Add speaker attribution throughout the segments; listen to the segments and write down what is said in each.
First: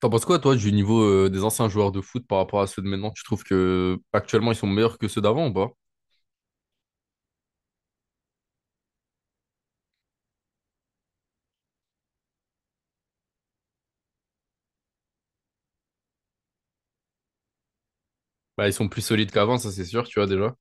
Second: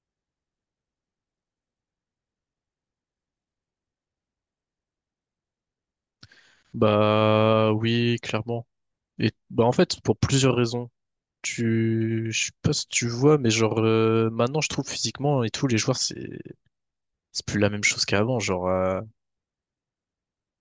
Speaker 1: T'en penses quoi, toi, du niveau des anciens joueurs de foot par rapport à ceux de maintenant? Tu trouves que actuellement ils sont meilleurs que ceux d'avant ou pas?
Speaker 2: Bah oui, clairement. Et bah en fait, pour plusieurs raisons. Je sais pas si tu vois, mais genre maintenant je trouve physiquement et tout, les joueurs c'est plus la même chose qu'avant,
Speaker 1: Bah,
Speaker 2: genre
Speaker 1: ils sont plus solides qu'avant, ça c'est sûr, tu vois déjà.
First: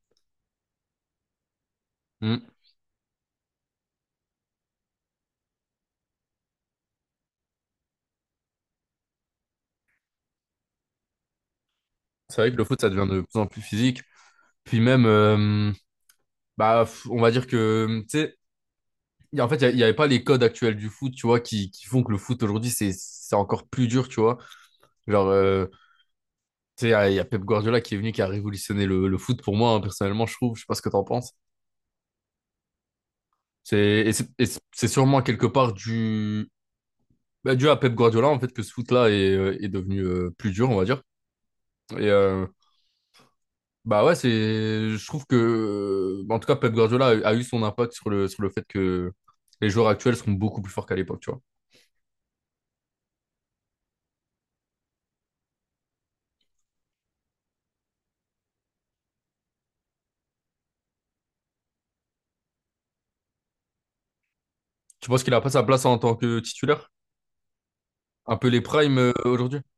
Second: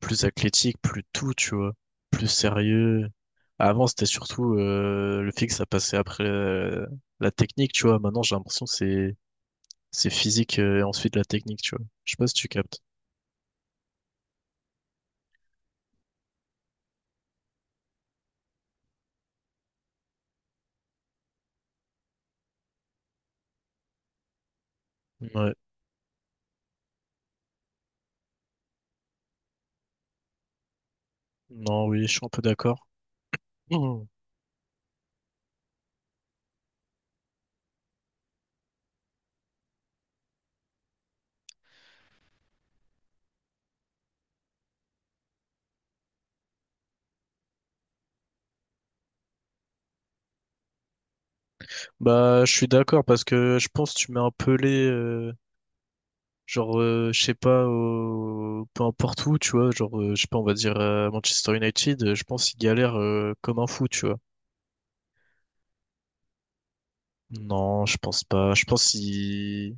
Speaker 2: plus athlétique, plus tout, tu vois, plus
Speaker 1: Mm.
Speaker 2: sérieux. Avant c'était surtout le fixe, ça passait après la technique, tu vois. Maintenant j'ai l'impression que c'est physique et ensuite la technique, tu vois. Je sais pas si
Speaker 1: C'est
Speaker 2: tu
Speaker 1: vrai que le
Speaker 2: captes.
Speaker 1: foot, ça devient de plus en plus physique. Puis même, bah, on va dire que, tu sais, en fait, il n'y avait pas les codes actuels du foot, tu vois, qui font que le foot aujourd'hui, c'est encore plus dur, tu vois. Genre,
Speaker 2: Ouais.
Speaker 1: tu sais, il y a Pep Guardiola qui est venu, qui a révolutionné le foot pour moi, hein, personnellement, je trouve, je sais pas ce que t'en penses.
Speaker 2: Non, oui, je suis un peu d'accord.
Speaker 1: C'est, et c'est et c'est c'est sûrement quelque part du. Bah, dû à Pep Guardiola, en fait, que ce foot-là est devenu plus dur, on va dire. Et euh, bah ouais, je trouve que, en tout cas, Pep Guardiola a eu son impact sur sur le fait que les joueurs actuels sont beaucoup plus forts qu'à l'époque, tu vois.
Speaker 2: Bah, je suis d'accord parce que je pense que tu mets un Pelé, genre, je sais pas, peu importe où, tu vois, genre, je sais pas, on va dire Manchester United, je pense qu'il galère comme un fou, tu vois.
Speaker 1: Tu penses qu'il a pas sa place en tant que titulaire?
Speaker 2: Non, je pense
Speaker 1: Un peu
Speaker 2: pas.
Speaker 1: les
Speaker 2: Je pense
Speaker 1: primes aujourd'hui?
Speaker 2: qu'il...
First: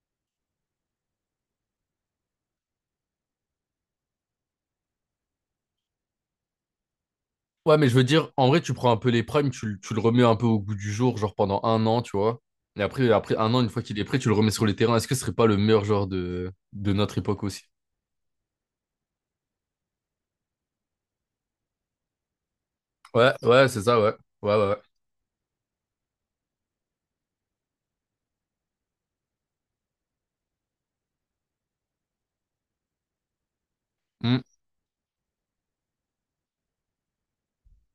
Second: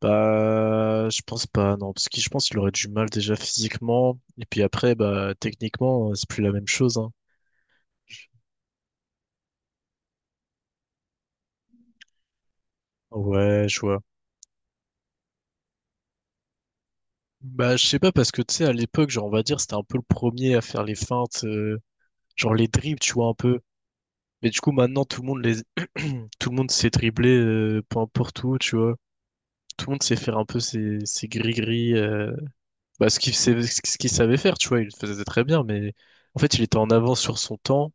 Speaker 2: Bah, je pense pas, non, parce que je pense qu'il aurait du mal déjà physiquement, et puis après, bah, techniquement, c'est plus la même chose, hein.
Speaker 1: Ouais, mais je veux dire, en vrai, tu prends un peu les primes, tu le remets un peu au goût du jour, genre pendant un an, tu vois. Et après un an,
Speaker 2: Ouais,
Speaker 1: une
Speaker 2: je
Speaker 1: fois
Speaker 2: vois.
Speaker 1: qu'il est prêt, tu le remets sur les terrains. Est-ce que ce serait pas le meilleur joueur de notre époque aussi?
Speaker 2: Bah, je sais pas, parce que tu sais, à l'époque, genre, on va dire, c'était un peu le premier à faire les feintes, genre les dribbles, tu vois,
Speaker 1: Ouais,
Speaker 2: un peu.
Speaker 1: ouais, c'est ça, ouais.
Speaker 2: Mais
Speaker 1: Ouais,
Speaker 2: du
Speaker 1: ouais,
Speaker 2: coup,
Speaker 1: ouais.
Speaker 2: maintenant, tout le monde sait dribbler, peu importe où, tu vois. Tout le monde sait faire un peu ses gris-gris, bah, ce qu'il savait
Speaker 1: Hmm.
Speaker 2: faire, tu vois. Il le faisait très bien, mais en fait, il était en avance sur son temps.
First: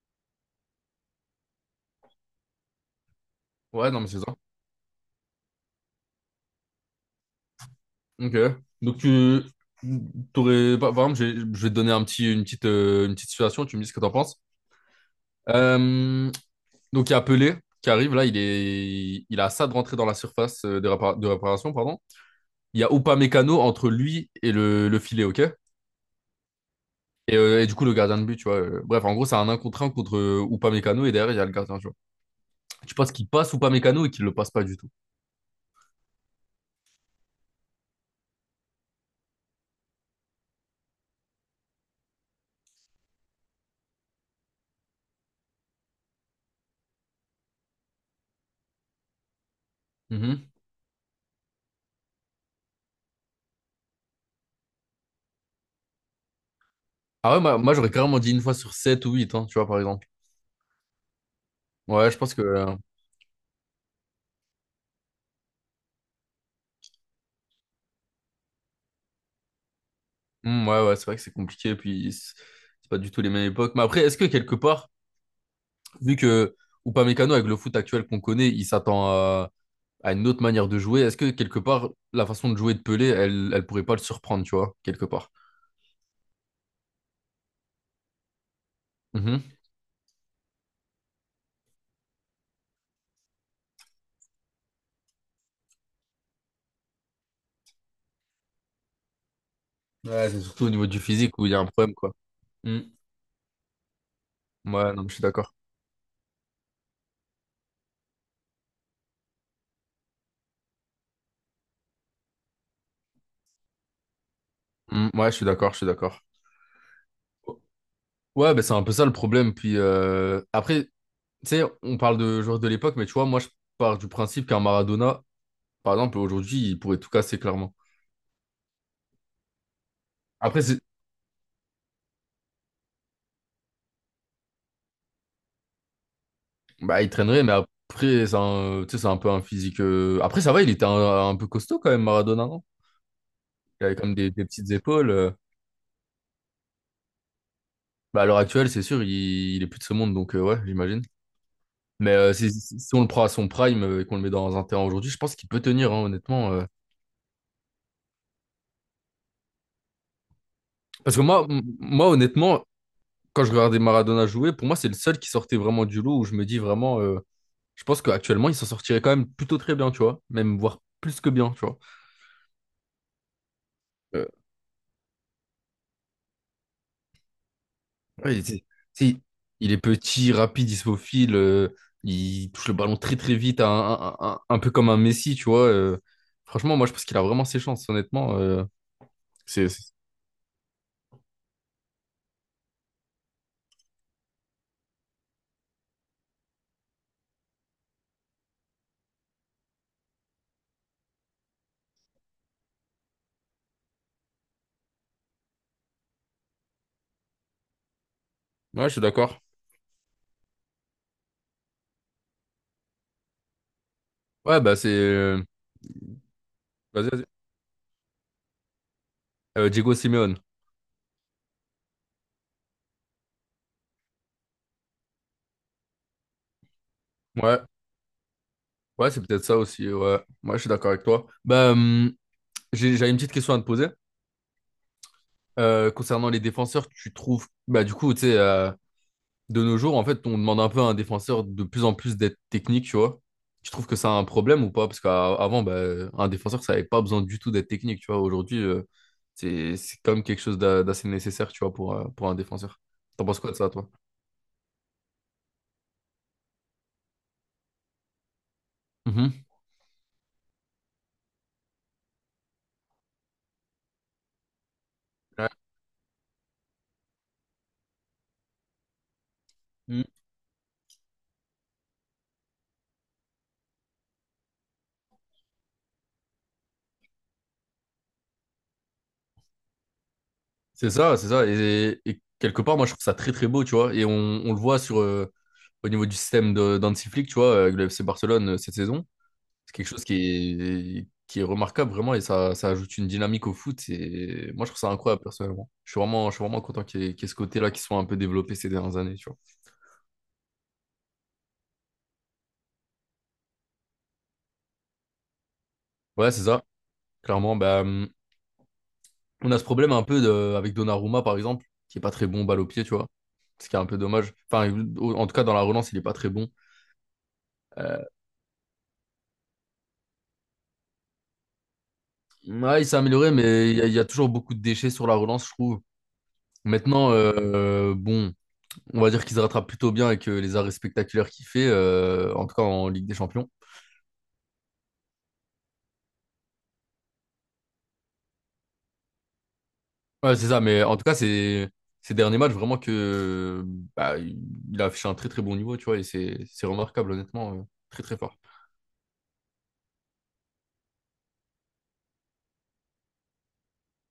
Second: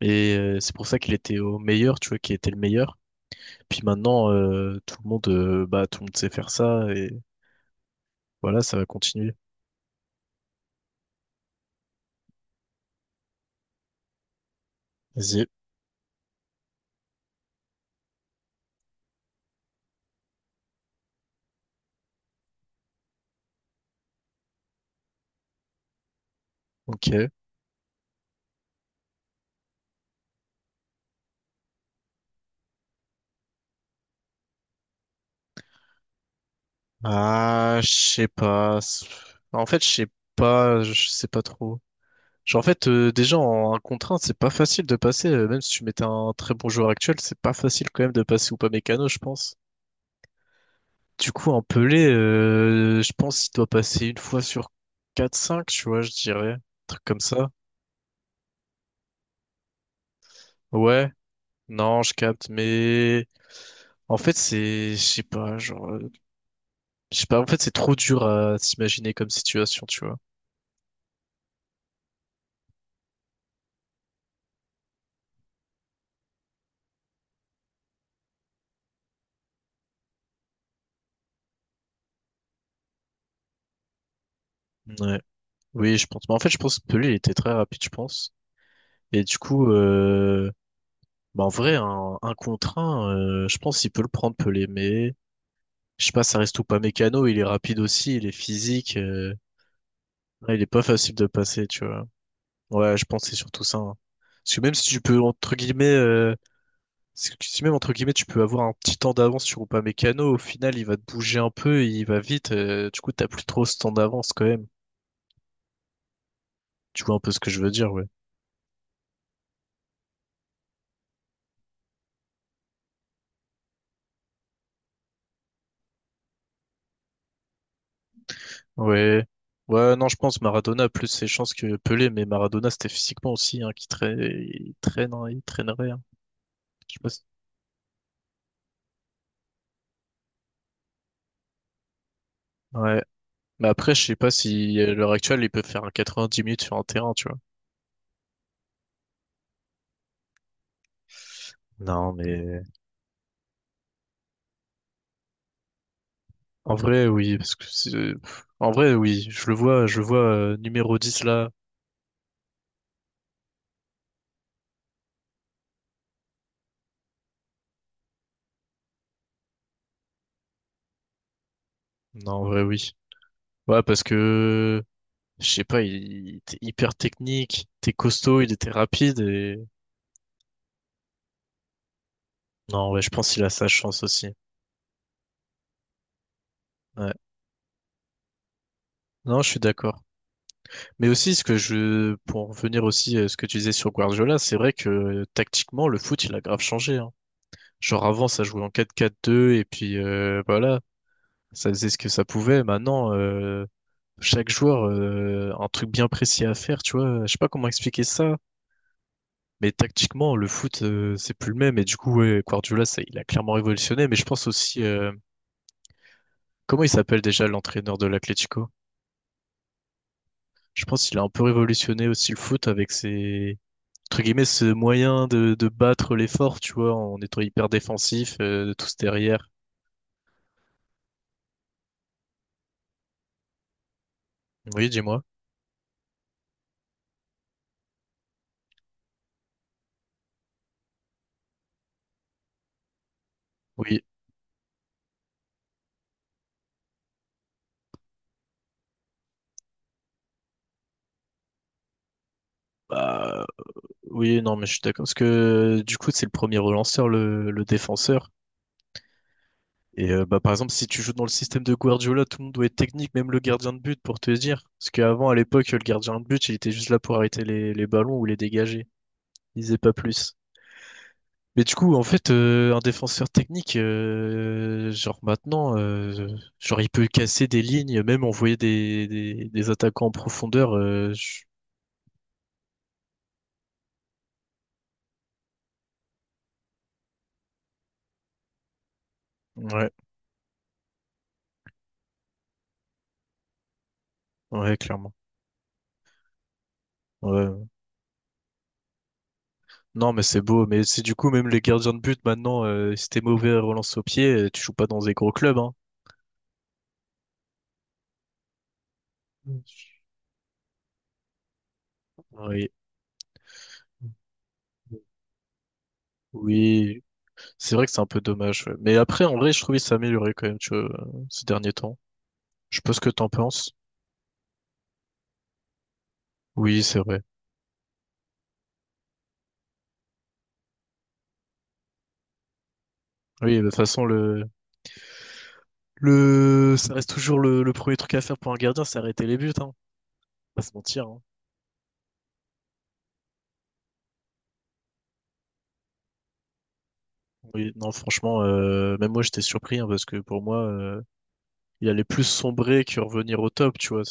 Speaker 2: Et c'est pour ça qu'il était au meilleur, tu vois, qu'il était le meilleur. Puis
Speaker 1: Ouais, non, mais c'est
Speaker 2: maintenant,
Speaker 1: ça.
Speaker 2: tout le monde, bah, tout le monde sait faire ça. Et
Speaker 1: Ok.
Speaker 2: voilà, ça va
Speaker 1: Donc,
Speaker 2: continuer.
Speaker 1: tu t'aurais. Par exemple, je vais te donner un petit, une petite situation, tu me dis ce que t'en penses.
Speaker 2: Vas-y.
Speaker 1: Euh, donc, il y a Pelé qui arrive, là, il a ça de rentrer dans la surface de réparation, pardon. Il y a Upamecano entre lui et le filet, ok?
Speaker 2: Ok.
Speaker 1: Et du coup, le gardien de but, tu vois. Bref, en gros, c'est un 1 contre 1 contre Upamecano et derrière, il y a le gardien, tu vois. Tu penses qu'il passe Upamecano et qu'il le passe pas du tout.
Speaker 2: Ah, je sais pas. En fait, je sais pas. Je sais pas trop. Genre, en fait, déjà en 1 contre 1, c'est pas facile de passer. Même si tu mettais un très bon joueur actuel, c'est pas facile quand même de passer ou pas Mécano, je pense.
Speaker 1: Mhm.
Speaker 2: Du coup, un Pelé, je pense qu'il doit passer une fois sur 4 5, tu vois, je dirais. Un truc comme
Speaker 1: Ah ouais,
Speaker 2: ça.
Speaker 1: moi, j'aurais carrément dit une fois sur 7 ou 8, hein, tu vois, par exemple.
Speaker 2: Ouais, non,
Speaker 1: Ouais,
Speaker 2: je
Speaker 1: je pense que.
Speaker 2: capte, mais en fait, c'est, je sais pas, genre. Je sais pas, en fait, c'est trop dur à s'imaginer comme situation, tu vois.
Speaker 1: Hmm, ouais, ouais, c'est vrai que c'est compliqué, puis c'est pas du tout les mêmes époques. Mais après, est-ce que quelque part, vu que Upamecano, avec le foot actuel qu'on connaît, il s'attend à une autre manière de jouer, est-ce que quelque part, la façon de jouer de Pelé, elle, elle pourrait pas le surprendre, tu vois, quelque
Speaker 2: Ouais.
Speaker 1: part?
Speaker 2: Oui, je pense. Mais en fait, je pense que lui, il était très rapide, je pense. Et du
Speaker 1: Mhm.
Speaker 2: coup, bah, en vrai, un contre un, je pense qu'il peut le prendre, Pelé. Mais je sais pas, ça reste ou pas mécano. Il est rapide aussi, il est physique. euh,
Speaker 1: Ouais, c'est
Speaker 2: ouais, il
Speaker 1: surtout
Speaker 2: est
Speaker 1: au
Speaker 2: pas
Speaker 1: niveau du
Speaker 2: facile de
Speaker 1: physique où il y a
Speaker 2: passer,
Speaker 1: un
Speaker 2: tu
Speaker 1: problème,
Speaker 2: vois.
Speaker 1: quoi. Hmm.
Speaker 2: Ouais, je pense que c'est surtout ça, hein. Parce que même si
Speaker 1: Ouais,
Speaker 2: tu
Speaker 1: non, mais je
Speaker 2: peux,
Speaker 1: suis d'accord.
Speaker 2: entre guillemets, si même, entre guillemets, tu peux avoir un petit temps d'avance sur Upamecano, au final, il va te bouger un peu, il va vite, du coup, t'as plus trop ce temps d'avance quand même.
Speaker 1: Hmm, ouais, je suis d'accord, je suis d'accord.
Speaker 2: Tu vois un peu ce que je veux dire, ouais.
Speaker 1: Ouais, ben c'est un peu ça le problème. Puis après, tu sais, on parle de joueurs de l'époque, mais tu vois, moi, je pars du principe qu'un Maradona, par exemple, aujourd'hui, il pourrait tout casser, clairement.
Speaker 2: Ouais. Ouais, non, je pense
Speaker 1: Après,
Speaker 2: Maradona a plus ses chances que Pelé, mais Maradona, c'était physiquement aussi, hein, qui traîne, il traîne, hein, il traînerait, hein. Je sais
Speaker 1: bah,
Speaker 2: pas
Speaker 1: il
Speaker 2: si-
Speaker 1: traînerait, mais après, tu sais, c'est un peu un physique. Après, ça va, il était un peu costaud quand même, Maradona, non?
Speaker 2: Ouais. Mais
Speaker 1: Il
Speaker 2: après,
Speaker 1: avait
Speaker 2: je
Speaker 1: quand même
Speaker 2: sais pas
Speaker 1: des petites
Speaker 2: si, à
Speaker 1: épaules.
Speaker 2: l'heure actuelle, il peut faire un 90 minutes sur un terrain, tu vois.
Speaker 1: Bah, à l'heure actuelle, c'est sûr, il est plus de ce monde, donc ouais, j'imagine. Mais
Speaker 2: Non,
Speaker 1: euh,
Speaker 2: mais...
Speaker 1: si on le prend à son prime et qu'on le met dans un terrain aujourd'hui, je pense qu'il peut tenir, hein, honnêtement.
Speaker 2: En vrai, oui, parce que en vrai, oui, je le vois numéro
Speaker 1: Parce que
Speaker 2: 10
Speaker 1: moi,
Speaker 2: là.
Speaker 1: moi, honnêtement, quand je regardais Maradona jouer, pour moi, c'est le seul qui sortait vraiment du lot où je me dis vraiment, je pense qu'actuellement, il s'en sortirait quand même plutôt très bien, tu vois, même voire plus que bien, tu vois.
Speaker 2: Non, en vrai, oui. Ouais, parce que je sais pas, il était hyper technique, il était costaud,
Speaker 1: Ouais,
Speaker 2: il
Speaker 1: c'est-
Speaker 2: était
Speaker 1: c'est-
Speaker 2: rapide et
Speaker 1: il est petit, rapide, issophile, il touche le
Speaker 2: non,
Speaker 1: ballon
Speaker 2: ouais, je
Speaker 1: très
Speaker 2: pense
Speaker 1: très
Speaker 2: qu'il a
Speaker 1: vite,
Speaker 2: sa chance aussi.
Speaker 1: un peu comme un Messi, tu vois. Franchement, moi je pense
Speaker 2: Ouais.
Speaker 1: qu'il a vraiment ses chances, honnêtement.
Speaker 2: Non, je suis
Speaker 1: C'est, c'est-
Speaker 2: d'accord. Mais aussi ce que je pour revenir aussi à ce que tu disais sur Guardiola, c'est vrai que tactiquement le foot, il a grave changé, hein. Genre avant ça jouait en 4-4-2 et puis voilà, ça faisait ce que ça pouvait. Maintenant chaque joueur un truc bien précis à faire, tu vois. Je sais pas comment expliquer ça,
Speaker 1: Ouais, je suis d'accord.
Speaker 2: mais tactiquement, le foot, c'est plus le même. Et du coup, ouais, Guardiola, ça, il a clairement révolutionné. Mais je pense
Speaker 1: Ouais, bah
Speaker 2: aussi,
Speaker 1: c'est.
Speaker 2: comment il
Speaker 1: Vas-y,
Speaker 2: s'appelle
Speaker 1: vas-y.
Speaker 2: déjà l'entraîneur de l'Atlético?
Speaker 1: Diego Simeone.
Speaker 2: Je pense qu'il a un peu révolutionné aussi le foot avec ses, entre guillemets, ce moyen de, battre l'effort, tu vois, en étant
Speaker 1: Ouais,
Speaker 2: hyper défensif, de tous
Speaker 1: ouais, c'est peut-être
Speaker 2: derrière.
Speaker 1: ça aussi, ouais. Moi je suis d'accord avec toi. Bah, j'avais une petite question à te poser.
Speaker 2: Oui, dis-moi.
Speaker 1: Concernant les défenseurs, tu trouves. Bah du coup, tu sais, de nos jours, en fait, on demande un peu à un défenseur de plus en plus d'être technique, tu vois. Tu trouves que
Speaker 2: Oui.
Speaker 1: ça a un problème ou pas? Parce qu'avant, bah, un défenseur, ça n'avait pas besoin du tout d'être technique, tu vois. Aujourd'hui, c'est quand même quelque chose d'assez nécessaire, tu vois, pour un défenseur. T'en penses
Speaker 2: Bah,
Speaker 1: quoi de ça, toi?
Speaker 2: oui, non, mais je suis d'accord. Parce que, du coup, c'est le premier relanceur, le défenseur.
Speaker 1: Mhm.
Speaker 2: Et bah, par exemple, si tu joues dans le système de Guardiola, tout le monde doit être technique, même le gardien de but, pour te dire. Parce qu'avant, à
Speaker 1: Ouais.
Speaker 2: l'époque, le gardien de but, il était juste là pour arrêter les ballons ou les dégager. Il faisait pas
Speaker 1: Mm.
Speaker 2: plus. Mais du coup, en fait, un défenseur technique, genre maintenant, genre il peut casser des lignes, même envoyer des attaquants en profondeur.
Speaker 1: C'est ça, c'est ça. Et quelque part, moi, je trouve ça très, très beau, tu vois. Et on le voit au niveau du système d'Hansi Flick, tu vois, avec le FC Barcelone cette saison. C'est quelque
Speaker 2: Ouais,
Speaker 1: chose qui est, remarquable vraiment et ça ajoute une dynamique au foot. Et moi, je
Speaker 2: ouais,
Speaker 1: trouve ça
Speaker 2: clairement.
Speaker 1: incroyable personnellement. Je suis vraiment content qu'il y ait
Speaker 2: Ouais.
Speaker 1: ce
Speaker 2: Ouais.
Speaker 1: côté-là qui soit un peu développé ces dernières années. Tu vois.
Speaker 2: Non, mais c'est beau. Mais c'est du coup, même les gardiens de but, maintenant, si t'es mauvais à relance au pied, tu joues pas dans des gros clubs, hein.
Speaker 1: Ouais, c'est ça. Clairement, bah, on a ce problème un peu avec Donnarumma, par exemple, qui est pas très bon balle au
Speaker 2: Oui.
Speaker 1: pied, tu vois. Ce qui est un peu dommage. Enfin, en tout cas, dans la relance, il est pas très bon.
Speaker 2: Oui, c'est vrai que c'est
Speaker 1: Euh,
Speaker 2: un peu dommage, ouais. Mais après, en vrai, je trouve qu'il s'est amélioré quand même, tu vois, ces derniers temps. Je sais
Speaker 1: ouais, il
Speaker 2: pas
Speaker 1: s'est
Speaker 2: ce que t'en
Speaker 1: amélioré, mais
Speaker 2: penses.
Speaker 1: il y a toujours beaucoup de déchets sur la relance, je trouve.
Speaker 2: Oui, c'est
Speaker 1: Maintenant,
Speaker 2: vrai.
Speaker 1: bon, on va dire qu'il se rattrape plutôt bien avec les arrêts spectaculaires qu'il fait, en tout cas en Ligue des Champions.
Speaker 2: Oui, de toute façon, ça reste toujours le premier truc à faire pour un gardien, c'est arrêter les buts, hein.
Speaker 1: Ouais, c'est ça,
Speaker 2: Pas se
Speaker 1: mais en tout
Speaker 2: mentir,
Speaker 1: cas,
Speaker 2: hein.
Speaker 1: c'est ces derniers matchs, vraiment que bah, il a affiché un très très bon niveau, tu vois, et c'est remarquable, honnêtement,
Speaker 2: Oui, non,
Speaker 1: très très fort.
Speaker 2: franchement, même moi, j'étais surpris, hein, parce que pour moi, il allait plus sombrer que revenir au top, tu vois.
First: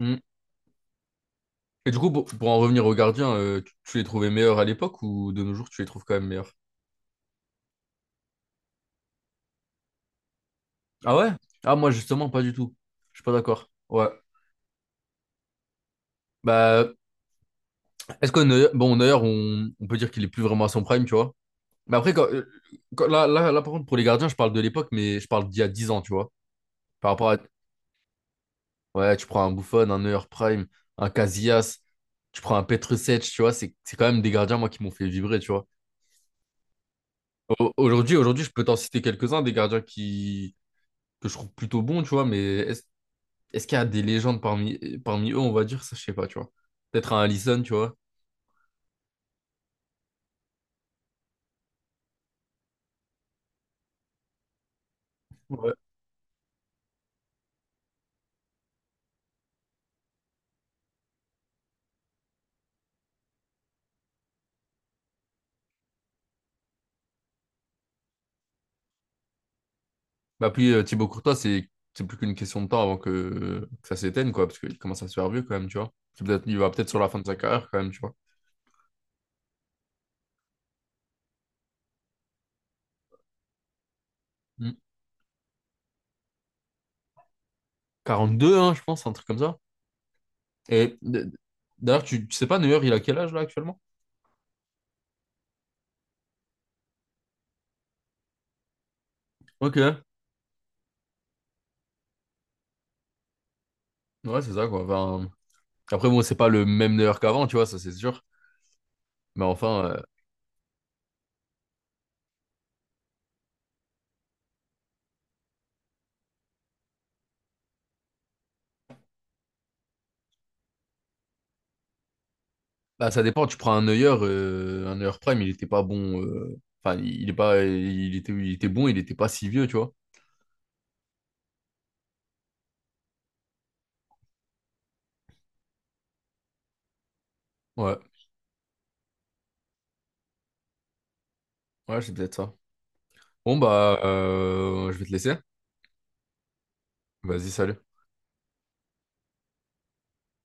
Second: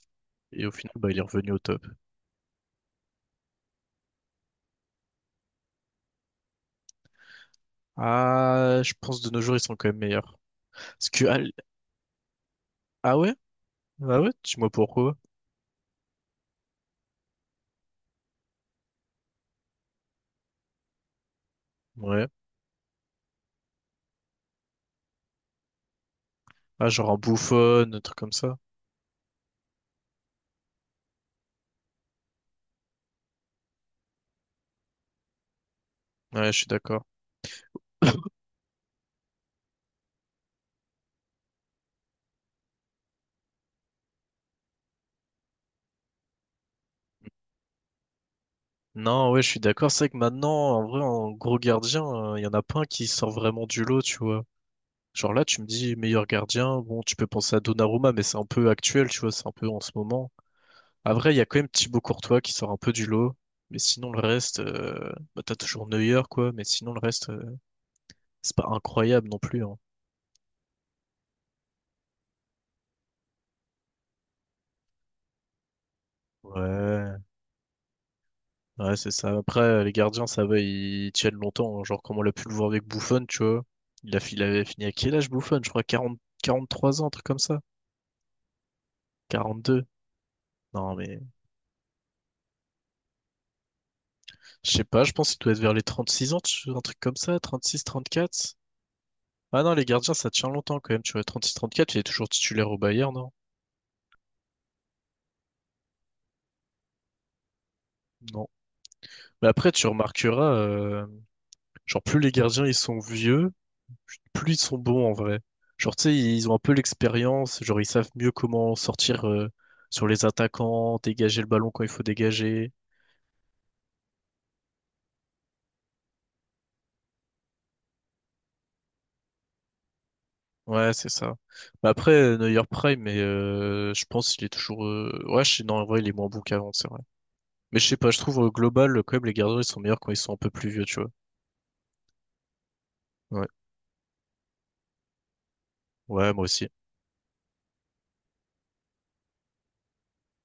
Speaker 1: Mm.
Speaker 2: Et au final, bah, il est revenu au top.
Speaker 1: Et du coup, pour en revenir aux gardiens, tu les trouvais meilleurs à l'époque ou de nos jours, tu les trouves quand même meilleurs?
Speaker 2: Ah, je pense de nos jours, ils sont quand même meilleurs. Parce
Speaker 1: Ah
Speaker 2: que,
Speaker 1: ouais?
Speaker 2: ah...
Speaker 1: Ah, moi, justement, pas du tout.
Speaker 2: Ah
Speaker 1: Je suis pas
Speaker 2: ouais?
Speaker 1: d'accord. Ouais.
Speaker 2: Ah ouais? Dis-moi pourquoi.
Speaker 1: Bah, est-ce que Neuer, bon, Neuer, on peut dire qu'il est plus vraiment à son prime, tu vois? Mais après,
Speaker 2: Ouais.
Speaker 1: là, là, là, par contre, pour les gardiens, je parle de l'époque, mais je parle d'il y a 10 ans, tu vois,
Speaker 2: Ah, genre
Speaker 1: par
Speaker 2: en
Speaker 1: rapport à.
Speaker 2: bouffonne, un truc comme ça.
Speaker 1: Ouais, tu prends un Buffon, un Neuer Prime, un Casillas, tu prends un Petrušec, tu vois, c'est quand même des gardiens, moi, qui m'ont fait vibrer, tu vois.
Speaker 2: Ouais, je suis d'accord.
Speaker 1: Aujourd'hui, je peux t'en citer quelques-uns, des gardiens qui. Que je trouve plutôt bons, tu vois, mais est-ce qu'il y a des légendes parmi eux, on va dire, ça, je sais pas, tu vois. Peut-être un Alisson, tu vois.
Speaker 2: Non, ouais, je suis d'accord. C'est vrai que maintenant, en vrai, en gros gardien, il y en a pas un qui sort vraiment du lot, tu vois. Genre là, tu me
Speaker 1: Ouais.
Speaker 2: dis meilleur gardien, bon, tu peux penser à Donnarumma, mais c'est un peu actuel, tu vois, c'est un peu en ce moment. À vrai, il y a quand même Thibaut Courtois qui sort un peu du lot, mais sinon le reste, bah, t'as toujours Neuer, quoi, mais sinon le reste, c'est pas incroyable non plus, hein.
Speaker 1: Bah, puis Thibaut Courtois, c'est plus qu'une question de temps avant que ça s'éteigne, quoi, parce qu'il commence à se faire vieux, quand même, tu vois. Il va peut-être sur la
Speaker 2: Ouais.
Speaker 1: fin de sa carrière, quand même, tu vois.
Speaker 2: Ouais, c'est ça. Après, les gardiens, ça va, ils tiennent longtemps, hein. Genre, comme on l'a pu le voir avec Buffon, tu vois. Il avait
Speaker 1: Mm.
Speaker 2: fini à quel âge, Buffon? Je crois 40 43 ans, un truc comme ça.
Speaker 1: 42, hein, je pense, un truc comme ça.
Speaker 2: 42. Non,
Speaker 1: Et
Speaker 2: mais
Speaker 1: d- d'ailleurs, tu sais pas, Neuer, il a quel âge là actuellement?
Speaker 2: je sais pas, je pense qu'il doit être vers les 36 ans, un truc comme ça, 36 34. Ah non,
Speaker 1: Ok.
Speaker 2: les
Speaker 1: Ouais,
Speaker 2: gardiens, ça tient longtemps quand même, tu vois. 36 34, il est toujours titulaire au Bayern, non?
Speaker 1: c'est ça quoi. Enfin, après, bon, c'est pas le même Neuer qu'avant, tu vois, ça c'est sûr.
Speaker 2: Non.
Speaker 1: Mais
Speaker 2: Mais après,
Speaker 1: enfin,
Speaker 2: tu remarqueras, genre, plus les gardiens, ils sont vieux, plus ils sont bons en vrai. Genre, tu sais, ils ont un peu l'expérience, genre, ils savent mieux comment sortir sur les attaquants, dégager le ballon quand il faut dégager.
Speaker 1: bah, ça dépend. Tu prends un Neuer Prime, il était pas bon. Enfin, il est pas, il était bon, il était pas si vieux, tu vois.
Speaker 2: Ouais, c'est ça. Mais après, Neuer Prime, mais je pense qu'il est toujours. Ouais, Non, en vrai, il est moins bon qu'avant, c'est vrai. Mais je sais
Speaker 1: Ouais,
Speaker 2: pas, je trouve au global, quand même, les gardiens, ils sont meilleurs quand ils sont un peu plus vieux, tu vois.
Speaker 1: ouais, c'est peut-être ça.
Speaker 2: Ouais,
Speaker 1: Bon, bah, je vais te laisser.
Speaker 2: ouais, moi aussi.
Speaker 1: Vas-y, salut.